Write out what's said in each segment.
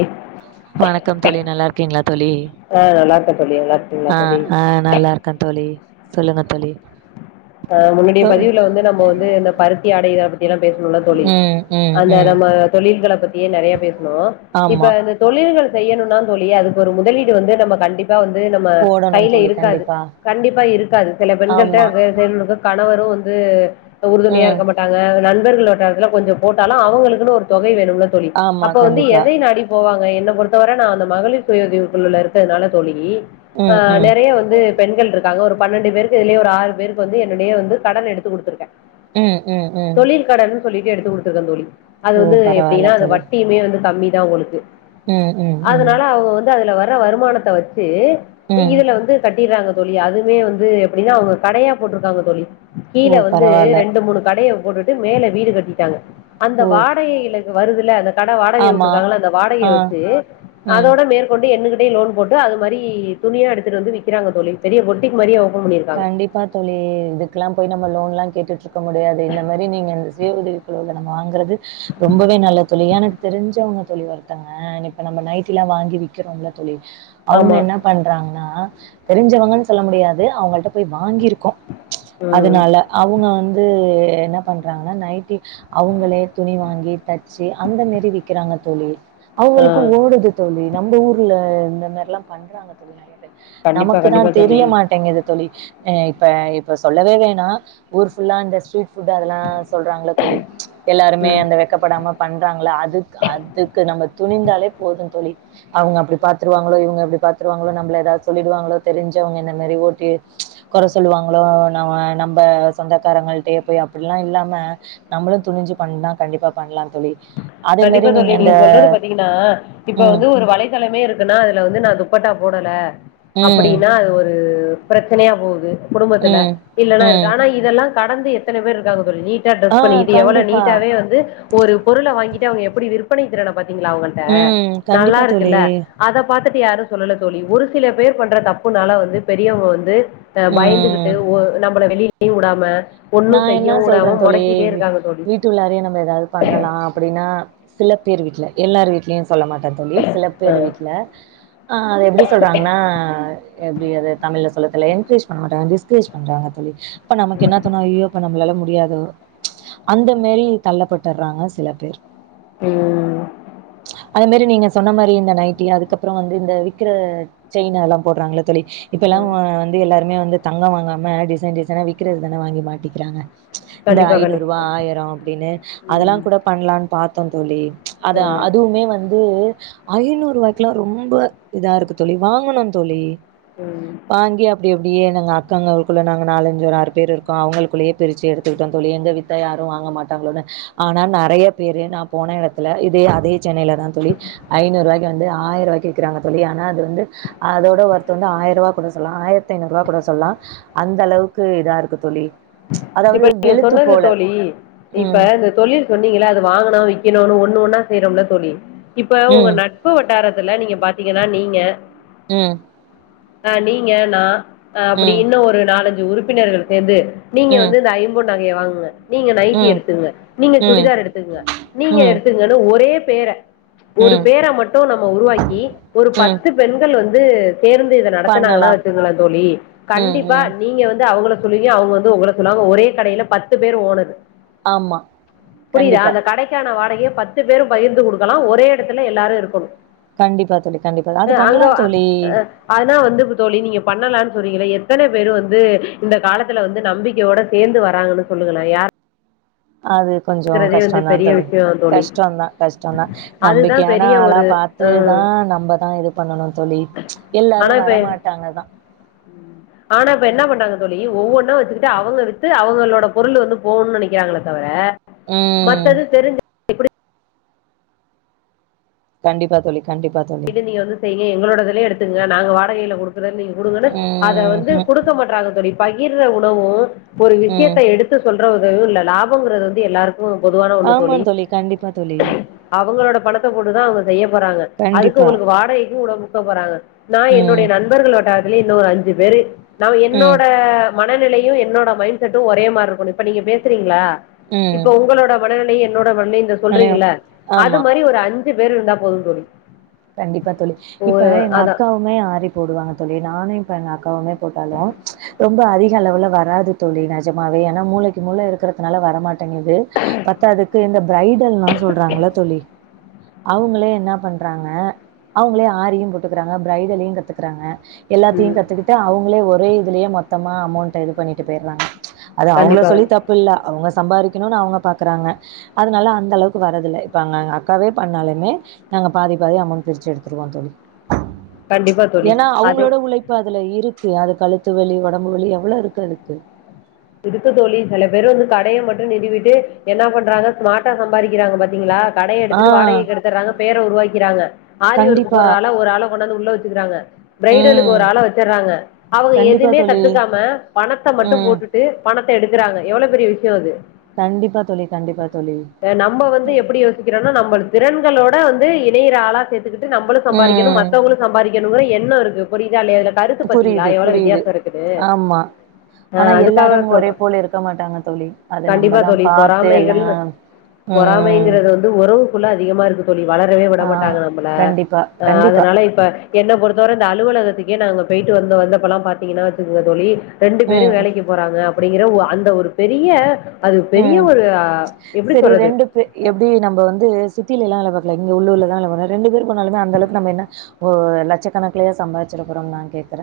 Egg வணக்கம் தோழி நல்லாருக்கீங்களா தோழி ஆ நல்லா இருக்கேன் தோழி நல்லா இருக்கீங்களா ஆ தோழி ஆ நல்லாருக் க தோழி சொல்லுங்க தோழி ஆ உன்னுடைய தோழி பதிவுல வந்து நம்ம வந்து இந்த பருத்தி ஆடை இத பத்தி பேசணும்ல தோழி ம் ம் அந்த ம் நம்ம தொழில்கள பத்தியே நெறைய பேசுணோ இப்ப ஆமா அ தொழில்கள் செய்யணும்ன்னா தோழி அதுக்கு ஒரு முதலீடு வந்து நம்ப கண்டிப் பா வந்து நம்ம போடணு கையில தோழி இருக்காது கண்டிப்பா கண்டிப்பா இருக்காது சில பெண்கள்ட்ட ஆமா வே ண்ணுக்கு கணவரும் வந்து உறுதுணியா ம் இருக்க மாட் டாங்க நண்பர்களோட இதுல கொஞ்சம் போட்டாலும் அவங்களுக்கு ஒரு தொகை வேணும்ல தோழி ஆமா அப்போ வந்து கண்டிப்பா எதை நாடி போவாங்க என்ன பொறுத்தவர நான் அந்த மகளிர் சுய உதவுக்குழுல இருக்கதுனால தோழி ஆ ம் ம் நெறையா வந்து பெண்கள்ருக்காங்க ஒரு பன்னெண்டு பேருக்கு இதுலயே ஒரு ஆறு பேருக் வந்து என்னுடைய வந்து கடன எடுத்து குடுத்துருக்கே உம் உம் உம் கடன் சொல்லிட்டு எடுத்து குடுத்துருக்கே தோழி அது ஓ வந்து பரவால்ல எப்டின்னா அது தோழி வட்டியுமே வந்து கம்மி தா உங்குளுக்கு ம் ம் ம் அதனால அவங்க வந்து அதுல வர்ற வருமானத்த வச்சி ம் இதுல வந்து கட்டிறாங்க தோழி அதுமே வந்து எப்டின்னா அவங்க கடையா போட்ருக்காங்க தோழி ஓ கீழ வந்து பரவால்ல ரெண்டு மூணு கடைய போட்டுட்டு மேல வீடு கட்டிட்டாங்க அந்த ஓ வாடகைல வருதுல அந்த கட வாடகை ஆமா வுட்ருக்காங்கள்ல அந்த வாடகையை ஆ வச்சு ம் அதோட மேலு கொண்டு என்னுகிட்டே லோன் போட்டு அது மாரி துணியா எடுத்துட்டு வந்து விக்கிறாங்க தோழி பெரிய பொட்டிக் மாரி கண்டிப்பா தோழி இதுக்குல்லா போய் நம்ம லோன் எல்லா கேட்டுட்டுருக் க்க முடியாது இந்த மாரி நீங்க இந்த சுய உதவி குழுல தா வாங்கறது ரொம்பவே நல்ல தோழி எனக்கு தெரிஞ்சவங்க தோழி ஒருத்தவங்க ஆ இப்ப நம்ம நைட்டிலா வாங்கி விக்கிறோல்ல தோழி அவுங்க ஆமா என்ன பண்றாங்ன்னா தெரிஞ்சவங்கன் சொல்ல முடியாது அவங்கள்ட்ட போய் வாங்கியிருக்கோ ம் அதுனால அவுங்க வந்து என்ன பண்றாங்ன்னா நைட்டி அவுங்களே துணி வாங்கி தச்சு அந்த மாரி விக்கிறாங்க தோழி ஆ அவுங்களுக்கு ஓடுது தோழி நம்ப ஊர்ல இந்த மாரில்லா பண்றாங்க தோழி நெறைய கண்டிப்பா நமக்கு தா கண்டிப்பா தோழி தெரிய மாட்டேங்கிது தோழி ஆ இப்ப இப்ப சொல்லவே வேணா ஊர் ஃபுல்லா இந்த ஸ்ட்ரீட் ஃபுட்டு அதெல்லா சொல்றாங்கல தோழி எல்லாருமே ம் அந்த வெ க்கப்படாம பண்றாங்ல அதுக் அதுக்கு நம்ம துணிந்தாலே போதுந்தோழி அவுங்க அப்படி பாத்துருவாங்களோ இவுங்க இப்டி பாத்துருவாங்களோ நம்பள எதாத் சொல்லிடுவாங்களோ தெரிஞ்சவங்க என்ன நெறய் ஓட்டி கொற சொல்லுவாங்களோ ந நம்ப சொந்தக்காரங்கள்ட்டையே போய் அப்பிட்ல்லா இல்லாம நம்பளு துணிஞ்சு பண்ணா கண்டிப்பா பண்லா தோழி அதே மாரி கண்டிப்பா தோழி இந்த நீங்க சொல்றது பாத்தீங்கின்னா இப்ப ம் வந்து ஒரு வலை தளமே இருக்குன்னா அதுல வந்து நா துப்பட்டா போடல ம் அப்படீனா அது ஒரு ப்ரெச்சனையா போகுது குடும்பத்துல ம் இல்லென்ன ம் இருக்கு ஆனா இதெல்லா கடந்து எத்தன பேர் இருக்காங்க தோழி நீ ட்டா ஆ ட்ரெஸ் பண்ணிக்கிட்டு எவ்வளோ கண்டிப்பா நீட்டாவே வந்து ஒரு பொருள வாங்கிட்டு அவுங்க எப்படி விற்பனைத் திறன பாத்தீங்களா அவுங்க ள்ட்ட ம் நல்லா கண்டிப்பா தோழி இருக்குல்ல அத பாத்துட்டு யாரு சொல்லல தோழி ஒரு சில பேர் பண்ற தப்புனால வந்து பெரியவ்ங்க வந்து ஆ பயந்துகிட்டு ம் ஒ நம்பள வெளிலயு உடாம நா என்ன சொல்றந் தோழி தோழி வீட்டுள்ளாரே நம்ம எதாவ்து பண்ணலா அ அப்படீனா சில பேர் வீட்ல எல்லார் வீட்லயு சொல்ல மாட்டே தோழி சில பேர் வீட்ல ஆ அது எப்படி சொல்றாங்ன்னா எப்டி அது தமிழ்ல சொல்ல தெல்ல என்கரேஜ் பண்ண மாட்டாங் டிஸ்கரேஜ் பண்றாங்க தோழி அப்ப நமக்கு என்ன தோணு அய்யோ அப்பா நம்பளால முடியாதோ அந்த மாரி தள்ளப்பட்டர்றாங்க சில பேர் ம் அது மாரி நீங்க சொன்ன மாரி இந்த நைட்டி அதுக்கப்புறோ வந்து இந்த விக்கிற செயினு அல்லா போட்றாங்ல தோழி இப்பெல்லா ம். வ வந்து எல்லாருமே வந்து தங்கோ வாங்காம டிசைன் டிசைனா விக்கிறது தானே வாங்கி மாட்டிக்கிறாங்க இந்த கண்டிப்பா ஐநூறூவா கண்டிப்பா ஆயிரோ அப்புடீனு அதெல்லா ம், கூட பண்லான் பாத்தோந் தோழி அதா அதுவுமே வந்து ஐநூறுவாய்க்கிலா ரொம்ப இதா இருக்கு தோழி வாங்கணு தோழி ம் வாங்கி அப்டி அப்டியே நாங்க அக்காங்களுக்குள்ள நாங்க நாலஞ்சு ஒரு ஆறு பேர் இருக்கு அவுங்களுக்குள்ளயே பிரிச்சு எடுத்துக்கிட்டோ தோழி எங்க வித்தா யாரு வாங்க மாட்டாங்களோனு ஆனா நெறைய பேரு நா போன எடத்துல இதே அதே சென்னையிலதா தோழி ஐநூறுவாய்க்கு வந்து ஆயிருவாய்க்கு விக்கிறாங்க தோழி ஆனா அது வந்து அதோட ஒர்த்து வந்து ஆயிருவா கூட சொல்லா ஆயிரத்தி ஐநூறுவா கூட சொல்லா அந்த அளவுக்கு இதா இருக் கு தோழி அதாவது இப்ப நீங்க வெளுத்து சொன்னது போல. தோழி இப்ப ம். இந்த தொழில் சொன்னீங்கள அது வாங்கனு விக்கணுனு ஒன்னு ஒன்னா செய்யறோம்ல தோழி இப்ப உங்க ம். நட் பு வட்டாரத்துல நீங்க பாத்தீங்கன்னா நீங்க ம் அ நீங்க நா அ அப்படி ம். இன்னு ஒரு நாலஞ்சு உறுப்பினர்கள் சேந்து நீங்க ம். வந்து இந்த ஐம்பொண் நகைய வாங்குங்க நீங்க நைட்டி ம். எடுத்துங்க நீங்க ம். சுடிதார் எடுத்துக்குங்க நீங்க ம். எடுத்துங்கனு ஒரே பேர ஒரு ம். பேரை மட்டு நம்ம உருவாக்கி ஒரு ம். பத்து பெண்கள் வந்து சேர்ந்து இத நடத்துனாங்கன்னா பண்ணலாம். வச்சிருங்களே தோழி ம். கண்டிப்பா ம். நீங்க வந்து அவுங்கள சொல்லுவீங்க அவுங்க வந் து ஒங்கள சொல்லுவாங்க ஒரே கடையில பத்து பேர் ஓனரு ஆமா. புரியுதா கண்டிப்பா. அந்த கடைக் கல்யான வாடகைய பத்து பேரு பகிர்ந்து குடுக்கலா ஒரே எடத்துல எல்லாரு இருக்கணு கண்டிப்பா தோழி கண்டிப்பா அது பண்ணலா தோழி அதனா வந்து இப்ப தோழி நீங்க பண்ணலானு சொல்றீங்களே எத்தன பேரு வந்து இந்த காலத்துல வந் து நம்பிக்கையோட தேர்ந்து வராங்கனு சொல்லுங்களே யாரு அது கொஞ்சோ வந்து கஷ்டந்தா பெரிய தோழி விஷயம் தோழி கஷ்டந்தா கஷ்டந்தா அதுதான் நம்பிக்கையான பெரிய ஆளா ஒரு பார்த் து தா அஹ் நம்மதா இது பண்ணனு தோழி எல்லாரு வரமாட்டாங்கதா ம் ஆனா இப்ப என்ன பண்றாங்க தோழி ஒவ்வொன்னா வச்சுக்கிட்டு அவுங்க வித்து அவுங்களோட பொருளு வந்து போகனு நெனைக்காங்களே தவிர ம். மத்தது தெரிஞ்ச கண்டிப்பா தோழி கண்டிப்பா தோழி இத நீங்க வந்து செய்ங்க எங்களோடதுலயே எடுத்துக்கங்க நாங்க வாடகைல குடுக்குறேனு நீங்க குடுங்கனு அத வந்து ம்ஹ்ம். குடுக் க மாட்றாங்க தோழி பகிர்ர உணவு ஒரு ம். விஷ்யத்த எடுத் து சொல்ற உதவியு இல்ல லாபம்ங்கிறது வந்து எல்லாருக்கு பொதுவான ஒன்னு ஆமா தோழி கண்டிப்பா தோழி. அவுங்களோட பணத்த போட்டுதா அவுங்க செய்ய போறாங்க அதுக்கு கண்டிப்பா. ஒங்களுக்கு வாடகைக்கு உட முட்ட போறாங்க நா என்னுடைய ம். நண்பர்கள் வட்டாரத்துலயே இன்னு ஒரு அஞ்சு பேரு நா ம். என்னோட மனநிலையு என்னோட மைண்ட் செட்டு ஒரே மாரி இருக்கனு இப்ப நீங்க பேசுறீங்களா ம். இப்ப உங்களோட மனநிலையு என்னோட மன நிலையு இந்தா மலையாளம். சொல்றீங்கல்ல அது ஆமா. மாரி ஒரு அஞ்சு பேர் இருந்தா போது தோழி கண்டிப்பா தோழி ஓ இப்ப எங்க அதா அக்காவு மே ஆரி போடுவாங்க தோழி நானு இப்ப எங்க அக்காவுமே போட்டாலு ரொம்ப அதிக அளவுல வராது தோழி நெஜமாவே ஏனா மூலைக்கு மூலை இருக்கறதுனால வரமாட்டேங்குது பத்தாதுக்கு இந்த பிரைடல்னா சொல்றாங்கல தோழி அவுங்களே என்ன பண்றாங்க ஆ அவுங்களே ஆரியு போட்டுக்கிறாங்க பிரைடலையு கத்துக்கிறாங்க எல்லாத்தையு ம் கத்துக்கிட் டு அவுங்களே ஒரே இதுலயே மொத்தமா அமௌன்ட்ட இது பண்ணிட்டு போயிறாங்க அது அவுங்கள கண்டிப்பா சொல்லியு தப் பு இல்ல அவுங்க சம்பாறிக்கணுனு அவுங்க பாக்குறாங்க அதனால அந்த அளவுக்கு வரது இல்ல இப்ப அங்க எங்க அக்காவே பண்ணாலுமே நாங்க பாதி பாதி அமௌன்ட் பிரிச்சு எடுத்துடுவோ தோழி கண்டிப்பா தோழி ஏனா அதே அவுங்களோட உழைப் இப்ப அதுல இருக்கு அது கழுத்து வலி ஒடம்பு வலி எவ்ளோ இருக்கு அதுக்கு இருக்கு தோழி சில பேரு வந்து கடைய மட்டு நிறுவிட்டு என்ன பண்றாங்க ஸ்மார்ட்டா சம்பாறிக்கிறாங்க பாத்தீங்களா கடைய ஆ எடுத்துட்டு வாடகைக்கு எடுத்துடுறாங்க பேரை உருவாக்கிறாங்க ஆரி ஒர்க் கண்டிப்பா போடுற ஆள ஒரு ஆள கொண்டந்து உள்ள வச்சுக்கிறாங்க பிரைடலுக்கு ம் ஒரு ஆள வச்சுடுறாங்க அவுங்க கண்டிப்பா எதுமே தோழி கத்துக்காம பணத்த மட்டு ம் போட்டுட் டு பணத்த எடுக்கறாங்க எவ்ளோ பெரிய விஷ்யம் அது கண்டிப்பா தோழி கண்டிப்பா தோழி நிக்கிறோனா நம்மளுக் திறன்களோட வந்து இணையிற ஆளா சேர்த்துக்கிட்டு நம்பளு சம்பாறிக்கணு ம் மத்தவங்களுக் சம்பாறிக்கணுங்கிர எண்ணோ இருக்கு புரியுதா இல்லையா இதுல கருத்து பாத்தீங்களா புரியுது எவ்ளோ புரியுது வித்தியாசோ இருக்குது ஆ அதுக் தும் ஒரே போல இருக்க மாட்டாங்க தோழி அது கண்டிப்பா நம்பதா தோழி பார்த்து எல்லா பொறாமைகள் பொறாமைங்கிறது வந்து உறவுக்குள்ள அதிகமா இருக்கு தோழி வளரவே விட ஆ மாட்டாங்க நம்பள கண்டிப்பா ஆ கண்டிப்பா அதனால இப்ப என்ன பொறுத்தவர இந்த அலுவலகத்துக்கே நாங்க போய்டு வந்து வந்தப்பல்லா பாத்தீங்கன்னா வச்சிக்குங்க தோழி ரெண்டு பேரு ம் வேலைக்கு போறாங்க அப்டிங்கிற அந்த ஒரு பெரிய அது பெரிய ம் ஒரு எப்டி சரி சொல்றது ரெண்டு பே எப்டி நம்ம வந்து சிட்டிலல்லா வேலபார்க்கல இங்க உள்ளுர்லாதா வேலபாக்கு ரெண்டு பேரு போனாலுமோ அந்த அளவுக்கு நம்ம என்ன ஓ லட்சக்கணக்கிலேயே சம்பாதிச்சிறபோறோ நா கேக்குற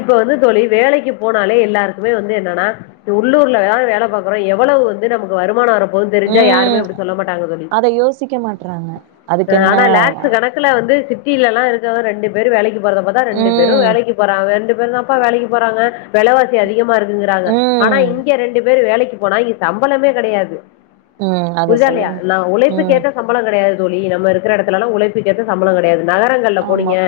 இப்ப வந்து தோழி வேலைக்கு போனாலே எல்லாருக்குமே வந்து என்னனா இந்த உள்ளூர்ல வேற வேல பாக்குறோ எவ்வளவு வந்து நமக்கு வருமான வரப் போது தெரிஞ்சா யாருமே ம் அப்டி சொல்ல மாட்டாங்க தோழி அத யோசிக்க மாட்றாங்க அதுக்கென்ன ஆனா லேக்ஸ்சு கணக் குல வந்து சிட்டிலல்லா இருக்க ரெண்டு பேரு வேலைக்கு போறத பாத்தா ரெண்டு பேரு ம் வேலைக்கி றங்க ரெண்டு பேரு தான்ப்பா வேலைக்கி போறாங்க வெலவாசி அதிகமா இருக்குங்கிறாங்க ஆனா ம் இங்க ரெண்டு பேரு வேலைக்கி போனா இங்க சம்பளமே கெடையாது ம் அத புரிதா இல்லையா சொல்லுங்க நா உழைப்புக்கு ம் ஏத்த சம்பள கெடையாது தோழி நம்ம இருக்கிற இடத்துலல்லா உழைப்புக்கேத்த சம்பளோ கெடையாது நகரங்கள்ல ஆமா போனீங்க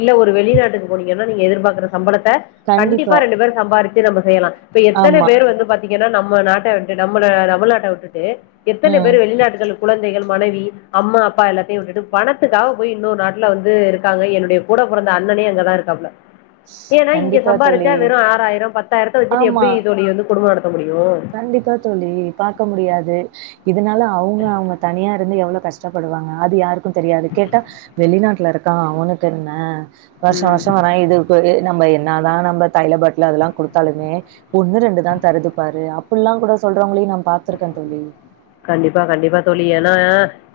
இல்ல ஒரு வெளிநாட்டுக்கு போனீங்கன்னா நீங்க எதிர்பார்க்கிற சம்பளத்தா கண்டிப்பா ரெண்டு பேரு சம்பாரிச்சு நம்ம செய்யலா இப்ப எத்தன ஆமா பேரு வந்து பாத்தீங்கன்னா நம்ம நாட்ட விட்டு நம்மள தமிழ்நாட்ட விட்டுட்டு எத்தன ம் பேரு வெளிநாட்டுகளுக் கொழந்தைகள் மனைவி அம்மா அப்பா எல்லாத்தையு விட்டுட்டு பணத்துக்காக போய் இன்னொரு நாட்ல வந்து இருக்காங்க என்னுடைய கூட பொறந்த அண்ணனே அங்கதா இருக்காப்புல ஏன்னா இங்க கண்டிப்பா சம்பாரிச்சா தோழி வெறு ஆறாயிரோ பத்தாயிரத்த வச்சுட்டு ஆமா எப்டி தோழி வந்து குடும்ப நடத்த முடியு கண்டிப்பா தோழி பார்க்க முடியாது இதனால அவுங்க அவுங்க தனியா இருந்து எவ்ளோ கஷ்டப்படுவாங்க அது யாருக்கு தெரியாது கேட்டா வெளிநாட்ல இருக்கான் அவனுக்கு என்ன வர்ஷ ம் வர்ஷோ வர்ற இது ப்பவே நம்ம என்ன தா நம்ம தைல பாட்ல அதெல்லா குடுத்தாலுமே ஒண்ணு ரெண்டு தா தருது பாரு அப் அப்பல்லா கூட சொல்றவங்களையு நா பாத்துருக்கே தோழி கண்டிப்பா கண்டிப்பா தோழி ஏன்னா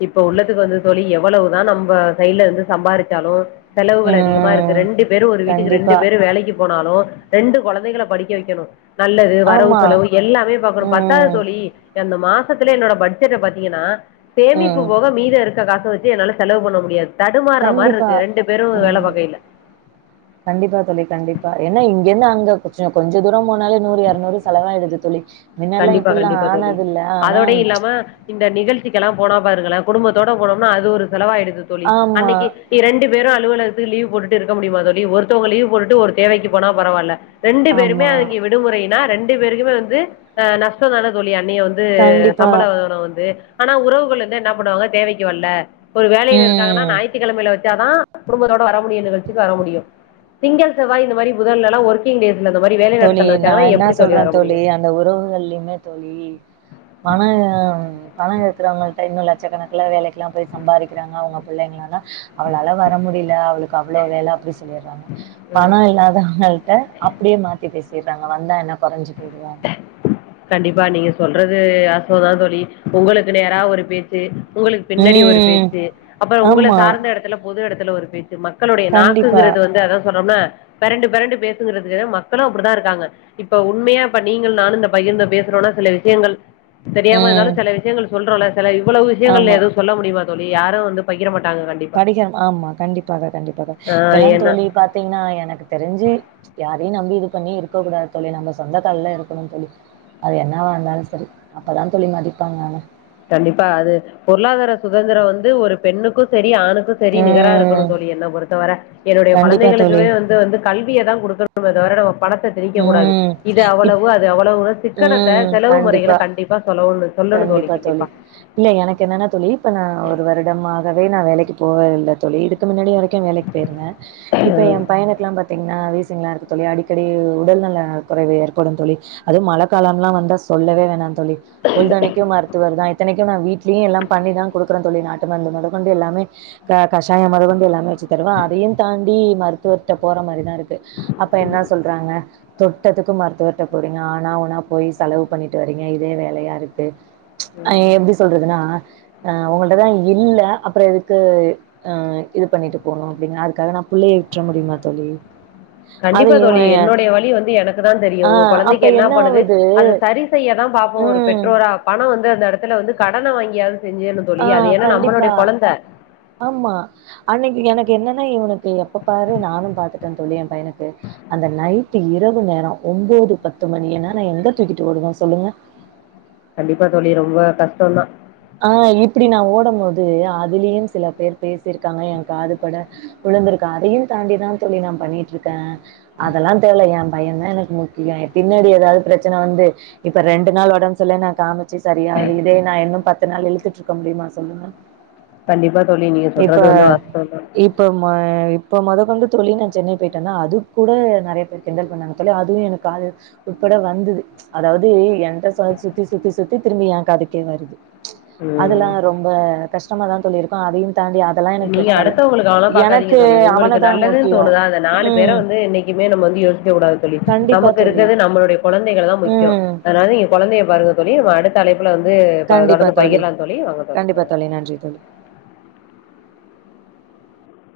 இப்ப உள்ளத்துக்கு வந்து தோழி எவ்வளவுதா நம்ம சைட்ல இருந்து சம்பாரிச்சாலு செலவுகள் அதிகமா இருக்கு ம். ரெண்டு பேரு ஒரு வீட்டுக்கு ரெண்டு கண்டிப்பா. பேரு வேலைக்கி போனாலு ரெண்டு கொழந்தைங்கள படிக்க வைக்கணு நல்லது வரவு ஆமா. செலவு எல்லாமே பார்க்கணு பத்தாது ம். தோழி அந்த மா சத்திலே என்னோட பட்ஜெட்ட பாத்தீங்கன்னா சேமிப்பு ம். போக மீத இருக்க காச வச்சி என்னால்ல செலவு பண்ண முடியாது தடுமார்ற கண்டிப்பா. மார்ருக்கு ரெண்டு பேரு வேல ம். பாக்ககையில கண்டிப்பா தோழி கண்டிப்பா ஏன்னா இங்கிருந்து அங்க கொஞ்ச கொஞ்ச தூர போனாலே நூறு இருநூறு செலவாயிடுது தோழி மின்னல்லாம் கண்டிப்பா இப்படிலாம் கண்டிப்பா தோழி ஆனதில்ல. ஆனா அதோடை இல்லாம இந்த நிகழ்ச்சிக்கெல்லா போனா பாருங்களே குடும்பத்தோட போனோம்னா அது ஒரு செலவாயிடுது தோழி ஆமா, அன்னைக்கி இரண்டு பேரு அலுவலகத்துக்கு லீவ் போட்டு இருக்க முடியுமா தோழி ஒருத்தவுங்க லீவ் போட்டுட்டு ஒரு தேவைக்கி போனா பரவால்ல ரெண்டு பேருமே ஆமா. அங்க விடுமுறைனா ரெண்டு பேருக்குமே வந்து அ நஷ்ட தானே தோழி அன்னிய வந் து கண்டிப்பா. சம்பள வந்து ஆனா உறவுகள் வந்து என்னா பண்ணுவாங்க தேவைக்கு வல்ல ஒரு வேலையில இருக்காங்கன்னா ம். ஞாயித்துக்கிழமையில வ ச்சாதா குடும்பத்தோடு வர முடியு நிகழ்ச்சிக்கு வர முடியு திங்கள் செவ்வாய் இந்த மாரி முதல்லல்லா ஒரு ஒர்க்கிங் டேஸ்ல இந்த மாரி வேலைநாட்கள்ல வச்சாங்கனா எப்டி தோழி ‌வர‌ முடியு இந்த உறவுகள்லியுமே தோழி பண பண இருக்கிறவுங்கள்ட்ட இன்னு லட்சக்கணக்கல வேலைக்கெல்லா போய் சம்பாரிக்கிறாங்க அவுங்க புள்ளைங்களளா அவளால வர முடில அவளுக்கு அவ்ளோ வேல அப்டி சொல்லிர்றாங்க ம். பணோ இல்லாதவுங்கள்ட்ட அப்டியே மாத்தி செய்றாங்க வந்தா என்ன கொறைஞ்சி போயிடுவோ கண்டிப்பா நீங்க சொல்றது வாஸ்தவ தா தோழி உங்களுக்கு நேரா ஒரு பேச் சு உங்களுக்கு பின்னாடி ஒரு ம் பேச்சு அப்பற உங்கள‌ ஆமா சாந்த எடத்துல பொது எடத்துல ஒரு பேச்சு மக்களுடைய கண்டிப்பா நாக்குங்கிறது வந்து அதா சொல்றம்னா பெரண்டு பெரண்டு பேசுங்கிறதுக்கு மக்களும் அப்டிதா இருக்காங்க இப்ப உண்மையா இப்ப நீங்களு நானும் இந்த பையன்ட‌ பேசுறோன சில விஷயங்கள் தெரியாம இருந்தாலு ம் சில விஷயங்கள் சொல்றல சில இவ்ளோ விஷயங்கள் ஆமா எதும் சொல்ல முடியுமா தோழி யாரு வந்து பகிர மாட்டாங்க கண்டிப் படிக்கிறோ ஆமா கண்டிப்பாக கண்டிப்பாக ஆ இப்பல்லா ஏன்னா தோழி பாத்தீங்கன்னா எனக்கு தெரிஞ்சு யாரையு நம்பி இது பண்ணி இருக்க கூடாது தோழி நம்ம சொந்த கால்ல இருக்கணும் தோழி அது என்னாவா இருந்தாலு சரி அப்ப தா தோழி மதிப்பாங்க ஆனா கண்டிப்பா அது பொருளாதார சுதந்திர வந்து ஒரு பெண்ணுக்கும் சரி ஆணுக்கும் செரி நிகர இருக்கனும் ம் தோழி என்ன பொறுத்தவர என்னுடைய கண்டிப்பா குழந்தைகளுக்கு தோழி வந்து வந்து கல்விய தா கொடுக்கனுமே தவிர பணத்த திணிக்க கூடாது ம் இது இப் அவ்வளவு அது அவ்வளவு சிக்கனத்த செலவு முறைகளை கண்டிப்பா சொல்ல சொல்லணும் தோழி கண்டிப்பா இல்ல எனக்கு என்னன்னா தோழி இப்ப நா ஒரு வருடமாகவே நா வேலைக்கு போக இல்ல தோழி இதுக்கு முன்னாடி வரைக்கும் வேலைக்கு போயிருந்த இப்ப எய பையனுக்ககெல்லா பாத் பாத்திங்கன்னா வீசிங்கலா இருக்கு தோழி அடிக்கடி உடல்நல குறைவு ஏற்படும் தோழி அதும்‌ மழை கால எல்லா வந்தா சொல்லவே வேணா தோழி பொழுதனிக்கும்‌மறு வருதா இத்தனைக்கும் நா வீட்லயு எல்லா பண்ணிதா கொடுக்குற தோழி நாட்டுமருந்து மொதக்கொண்டு எல்லாமே க கஷாய மொதகொண்டு எல்லாமே வச்சு தருவ அதையு தாண்டி மருத்துவர்ட்ட போற மாதிரிதா இருக்கு இங்கு அப்ப என்ன சொல்றாங்க தொட்டதுக்கு மருத்துவர் க போறீங்க ஆனா உன்னா போய் செலவு பண்ணிட்டு வறீங்க இதே வேலையா இருக்கு அ ம். எப்டி சொல்றதுனா‌ அ உங்கள்ட தா இல்ல அப்பற எதுக்கு ஆ இது பண்ணிட்டு போணு அப்டின்னா அதுக்காக நா புள்ளைய வி்ட்ற முடியுமா தோழி அது கண்டிப்பா தோழி இவ என்னுடைய வழி வந்து எனக்கு தா தெரியும் ஆ உங்க அப்ப கொழந்தைக்கு என்ன பண்ணுது ஆவுது அத சரி செய்யாதா பாப்போ ஒரு ம் பெற்றோரா பண வந்து அந்த எடத்துல வந்து கடன்ன வாங்கியாவது செஞ்சு ஆ தோழி ‌அது ஏன்னா கண்டிப்பா நம்மளுடைய கொழந்த ஆமா அன்னைக்கு எனக்கு என்னன்னா இவனுக்கு எப்ப பாரு நானு பாத்துட்ட தோழி எய பையனுக்கு அந்த நைட்டு இரவு நேர ஒன்போது பத்து மணி ஏன்னா நா எங்க தூக்கிடு வோடுவ சொல்லுங்க கண்டிப்பா தோழி ரொம்ப கஷ்டம்தா ஆ இப்டி நா ஓடும் போது அதுலயு சில பேர் பேசிருக்காங்க எய காதுபட வுழுந்திருக்க அதையும் தாண்டி தா தோழி நா பண்ணிட்டு இருக்க அதெல்லா தேவல்ல எய பையதா எனக்கு முக்கிய பின்னாடி ஏதாவது பிரச்சன வந்து இப்ப ரெண்டு நாள் ஒடம்பு சரியில்லன்னா காமிச் ச்சு சரியாது இதே நா இன்னும் பத்து நாள் இழுத்துட்டு இருக்க முடியுமா சொல்லுங்க கண்டிப்பா தோழி நீங்க இப்ப சொல்றது வந்து வாஸ்வதா இப்ப இப்ப மொதக்கொண்டு தோழி நா சென்னைக்கு போயிட்டு வந்த அது கூட நெறைய பேர் கிண்டல் பண்ணாங்க தோழி அதுவும் எனக்கு காது உட்பட வந்தது அதாவது என்ட சொல் சுத்தி சுத்தி சுத்தி திரும்பி எய காதுக்கே வருது அதெல்லா ம் ரொம்ப கஷ்டமா தா தோழி இருக்கும் அதையு தாண்டி அதெல்லா எனக்கு நீங்க பெருசா இல்ல அடுத்தவங்களுக்காக ல்லா பாக்காதீங்க எனக்கு தோழி உங்களுக்கு அவனதா நல்லதுன்னு முக்கியோ தோணுதா அத நாலு பேர ம் வந்து என்னைக்கு க்குமே நம்ம வந்து யோசிக்க கூடாது தோழி கண்டிப்பா நமக்கு தோழி இருக்கிறது நம்மளுடைய கொழந்தைகள் தா முக்கியம் ம் அதனால குழந்தைய பாருங்க தோழி நம்ம அடுத்த அழைப்புல வந்து தொடர்ந்து பகிரலா தோழி கண்டிப்பா [unintelligible] தோழி நன்றி தோழி